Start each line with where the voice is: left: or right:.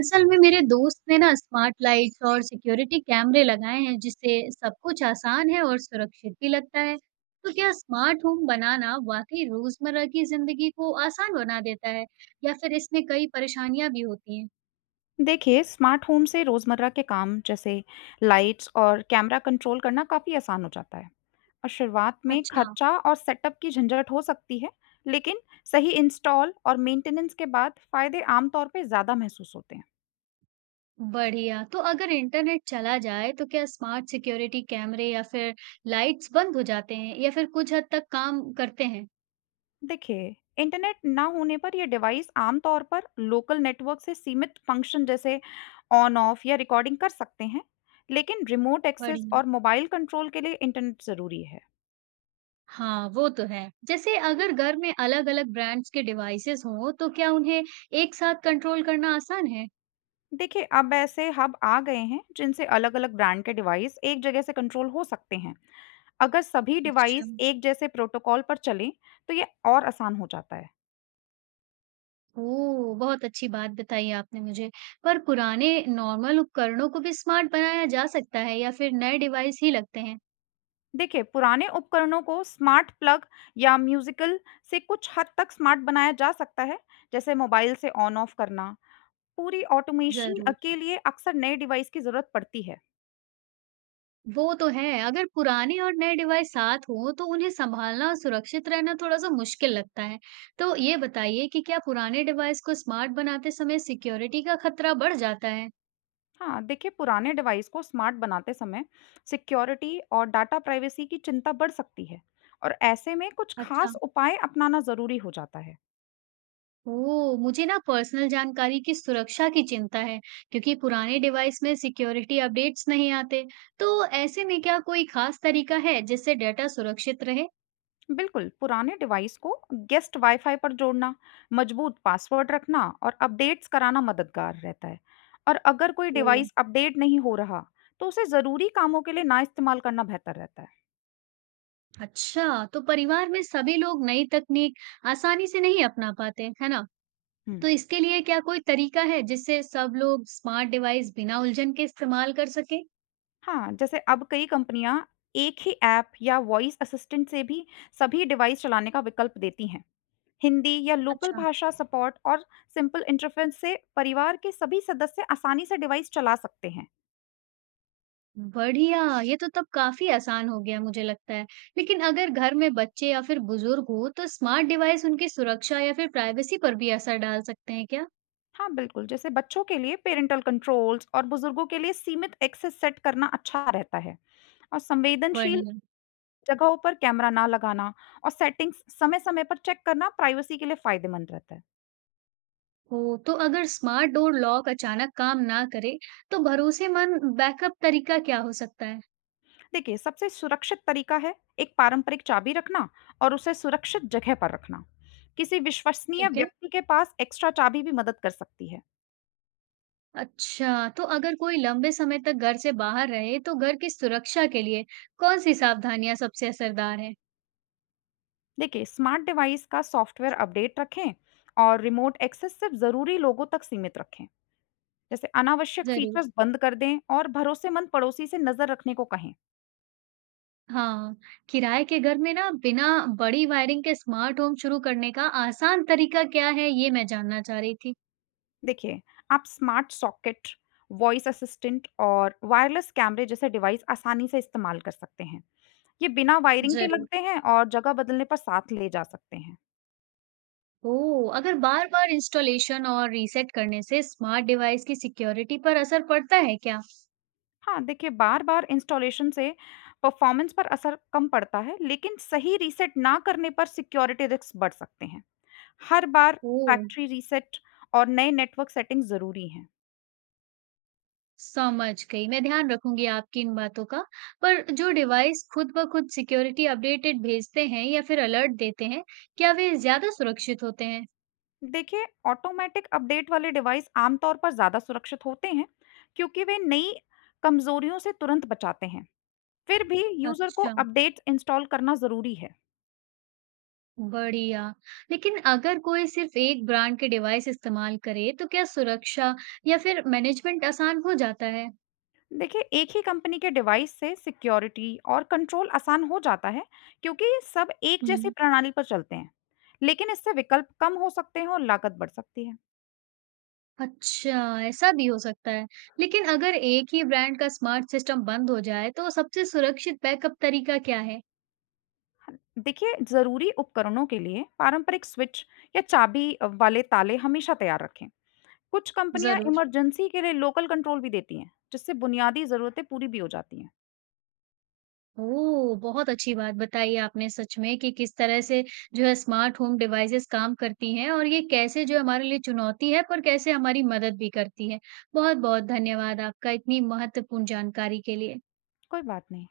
right: असल में मेरे दोस्त ने ना स्मार्ट लाइट्स और सिक्योरिटी कैमरे लगाए हैं जिससे सब कुछ आसान है और सुरक्षित भी लगता है। तो क्या स्मार्ट होम बनाना वाकई रोजमर्रा की जिंदगी को आसान बना देता है या फिर इसमें कई परेशानियां भी होती हैं?
left: देखिए, स्मार्ट होम से रोज़मर्रा के काम जैसे लाइट्स और कैमरा कंट्रोल करना काफ़ी आसान हो जाता है। और शुरुआत में
right: अच्छा।
left: खर्चा और सेटअप की झंझट हो सकती है, लेकिन सही इंस्टॉल और मेंटेनेंस के बाद फ़ायदे आमतौर पे ज़्यादा महसूस होते हैं।
right: बढ़िया, तो अगर इंटरनेट चला जाए तो क्या स्मार्ट सिक्योरिटी कैमरे या फिर लाइट्स बंद हो जाते हैं या फिर कुछ हद तक काम करते हैं?
left: देखिए, इंटरनेट ना होने पर ये डिवाइस आमतौर पर लोकल नेटवर्क से सीमित फंक्शन जैसे ऑन ऑफ या रिकॉर्डिंग कर सकते हैं, लेकिन रिमोट एक्सेस
right: बढ़िया।
left: और मोबाइल कंट्रोल के लिए इंटरनेट ज़रूरी है।
right: हाँ, वो तो है। जैसे अगर घर में अलग-अलग ब्रांड्स के डिवाइसेज़ हों, तो क्या उन्हें एक साथ कंट्रोल करना आसान है?
left: देखिए, अब ऐसे हब आ गए हैं जिनसे अलग-अलग ब्रांड के डिवाइस एक जगह से कंट्रोल हो सकते हैं। अगर सभी
right: अच्छा।
left: डिवाइस एक जैसे प्रोटोकॉल पर चलें, तो ये और आसान हो जाता है।
right: ओह! बहुत अच्छी बात बताई आपने मुझे। पर पुराने नॉर्मल उपकरणों को भी स्मार्ट बनाया जा सकता है या फिर नए डिवाइस ही लगते हैं?
left: देखिए, पुराने उपकरणों को स्मार्ट प्लग या म्यूज़िकल से कुछ हद तक स्मार्ट बनाया जा सकता है, जैसे मोबाइल से ऑन ऑफ करना। पूरी ऑटोमेशन
right: जरूर,
left: के लिए अक्सर नए डिवाइस की ज़रूरत पड़ती है।
right: वो तो है। अगर पुराने और नए डिवाइस साथ हों, तो उन्हें संभालना और सुरक्षित रहना थोड़ा-सा मुश्किल लगता है। तो ये बताइए कि क्या पुराने डिवाइस को स्मार्ट बनाते समय सिक्योरिटी का खतरा बढ़ जाता है?
left: हाँ, देखिए पुराने डिवाइस को स्मार्ट बनाते समय सिक्योरिटी और डाटा प्राइवेसी की चिंता बढ़ सकती है। और ऐसे में कुछ
right: अच्छा।
left: खास उपाय अपनाना जरूरी हो जाता है।
right: ओह! मुझे ना पर्सनल जानकारी की सुरक्षा की चिंता है क्योंकि पुराने डिवाइस में सिक्योरिटी अपडेट्स नहीं आते। तो ऐसे में क्या कोई खास तरीका है जिससे डेटा सुरक्षित रहे?
left: बिल्कुल, पुराने डिवाइस को गेस्ट वाईफाई पर जोड़ना, मजबूत पासवर्ड रखना और अपडेट्स कराना मददगार रहता है। और अगर कोई
right: ओह!
left: डिवाइस अपडेट नहीं हो रहा, तो उसे ज़रूरी कामों के लिए ना इस्तेमाल करना बेहतर रहता है।
right: अच्छा, तो परिवार में सभी लोग नई तकनीक आसानी से नहीं अपना पाते, है ना?
left: हम्म,
right: तो इसके लिए क्या कोई तरीका है जिससे सब लोग स्मार्ट डिवाइस बिना उलझन के इस्तेमाल कर सके?
left: हाँ, जैसे अब कई कंपनियां एक ही ऐप या वॉइस असिस्टेंट से भी सभी डिवाइस चलाने का विकल्प देती हैं। हिंदी या लोकल
right: अच्छा।
left: भाषा सपोर्ट और सिंपल इंटरफेस से परिवार के सभी सदस्य आसानी से डिवाइस चला सकते हैं।
right: बढ़िया, ये तो तब काफ़ी आसान हो गया मुझे लगता है। लेकिन अगर घर में बच्चे या फिर बुजुर्ग हो तो स्मार्ट डिवाइस उनकी सुरक्षा या फिर प्राइवेसी पर भी असर डाल सकते हैं क्या?
left: हाँ, बिल्कुल, जैसे बच्चों के लिए पेरेंटल कंट्रोल्स और बुजुर्गों के लिए सीमित एक्सेस सेट करना अच्छा रहता है। और संवेदनशील
right: बढ़िया।
left: जगहों पर कैमरा ना लगाना और सेटिंग्स समय समय पर चेक करना प्राइवेसी के लिए फायदेमंद रहता है।
right: ओह! तो अगर स्मार्ट डोर लॉक अचानक काम ना करे तो भरोसेमंद बैकअप तरीका क्या हो सकता है?
left: देखिए, सबसे सुरक्षित तरीका है एक पारंपरिक चाबी रखना और उसे सुरक्षित जगह पर रखना। किसी विश्वसनीय
right: ठीक है।
left: व्यक्ति के पास एक्स्ट्रा चाबी भी मदद कर सकती है।
right: अच्छा, तो अगर कोई लंबे समय तक घर से बाहर रहे तो घर की सुरक्षा के लिए कौन-सी सावधानियां सबसे असरदार हैं?
left: देखिए, स्मार्ट डिवाइस का सॉफ्टवेयर अपडेट रखें और रिमोट एक्सेस सिर्फ ज़रूरी लोगों तक सीमित रखें। जैसे अनावश्यक
right: ज़रूर।
left: फीचर्स बंद कर दें और भरोसेमंद पड़ोसी से नज़र रखने को कहें।
right: हाँ, किराए के घर में ना बिना बड़ी वायरिंग के स्मार्ट होम शुरू करने का आसान तरीका क्या है, ये मैं जानना चाह रही थी।
left: देखिए, आप स्मार्ट सॉकेट, वॉइस असिस्टेंट और वायरलेस कैमरे जैसे डिवाइस आसानी से इस्तेमाल कर सकते हैं। ये बिना वायरिंग के
right: जरूर।
left: लगते हैं और जगह बदलने पर साथ ले जा सकते हैं।
right: ओह, अगर बार-बार इंस्टॉलेशन और रीसेट करने से स्मार्ट डिवाइस की सिक्योरिटी पर असर पड़ता है क्या?
left: हाँ, देखिए बार बार इंस्टॉलेशन से परफॉर्मेंस पर असर कम पड़ता है, लेकिन सही रीसेट ना करने पर सिक्योरिटी रिस्क बढ़ सकते हैं। हर बार
right: ओह,
left: फैक्ट्री रीसेट और नए नेटवर्क सेटिंग ज़रूरी हैं।
right: समझ गई। मैं ध्यान रखूंगी आपकी इन बातों का। पर जो डिवाइस खुद ब खुद सिक्योरिटी अपडेटेड भेजते हैं या फिर अलर्ट देते हैं, क्या वे ज्यादा सुरक्षित होते हैं?
left: देखिए, ऑटोमैटिक अपडेट वाले डिवाइस आमतौर पर ज़्यादा सुरक्षित होते हैं, क्योंकि वे नई कमज़ोरियों से तुरंत बचाते हैं। फिर भी यूज़र को
right: अच्छा।
left: अपडेट्स इंस्टॉल करना ज़रूरी है।
right: बढ़िया। लेकिन अगर कोई सिर्फ़ एक ब्रांड के डिवाइस इस्तेमाल करे, तो क्या सुरक्षा या फिर मैनेजमेंट आसान हो जाता है?
left: देखिए, एक ही कंपनी के डिवाइस से सिक्योरिटी और कंट्रोल आसान हो जाता है, क्योंकि ये सब एक जैसी
right: हुँ।
left: प्रणाली पर चलते हैं। लेकिन इससे विकल्प कम हो सकते हैं और लागत बढ़ सकती है।
right: अच्छा, ऐसा भी हो सकता है। लेकिन अगर एक ही ब्रांड का स्मार्ट सिस्टम बंद हो जाए, तो सबसे सुरक्षित बैकअप तरीका क्या है?
left: देखिए, ज़रूरी उपकरणों के लिए पारंपरिक स्विच या चाबी वाले ताले हमेशा तैयार रखें। कुछ कंपनियां
right: ज़रूर।
left: इमरजेंसी के लिए लोकल कंट्रोल भी देती हैं, जिससे बुनियादी ज़रूरतें पूरी भी हो जाती हैं।
right: ओह! बहुत अच्छी बात बताई आपने सच में कि किस तरह से जो है स्मार्ट होम डिवाइसेज़ काम करती हैं और ये कैसे जो हमारे लिए चुनौती है पर कैसे हमारी मदद भी करती है। बहुत-बहुत धन्यवाद आपका इतनी महत्वपूर्ण जानकारी के लिए।
left: कोई बात नहीं।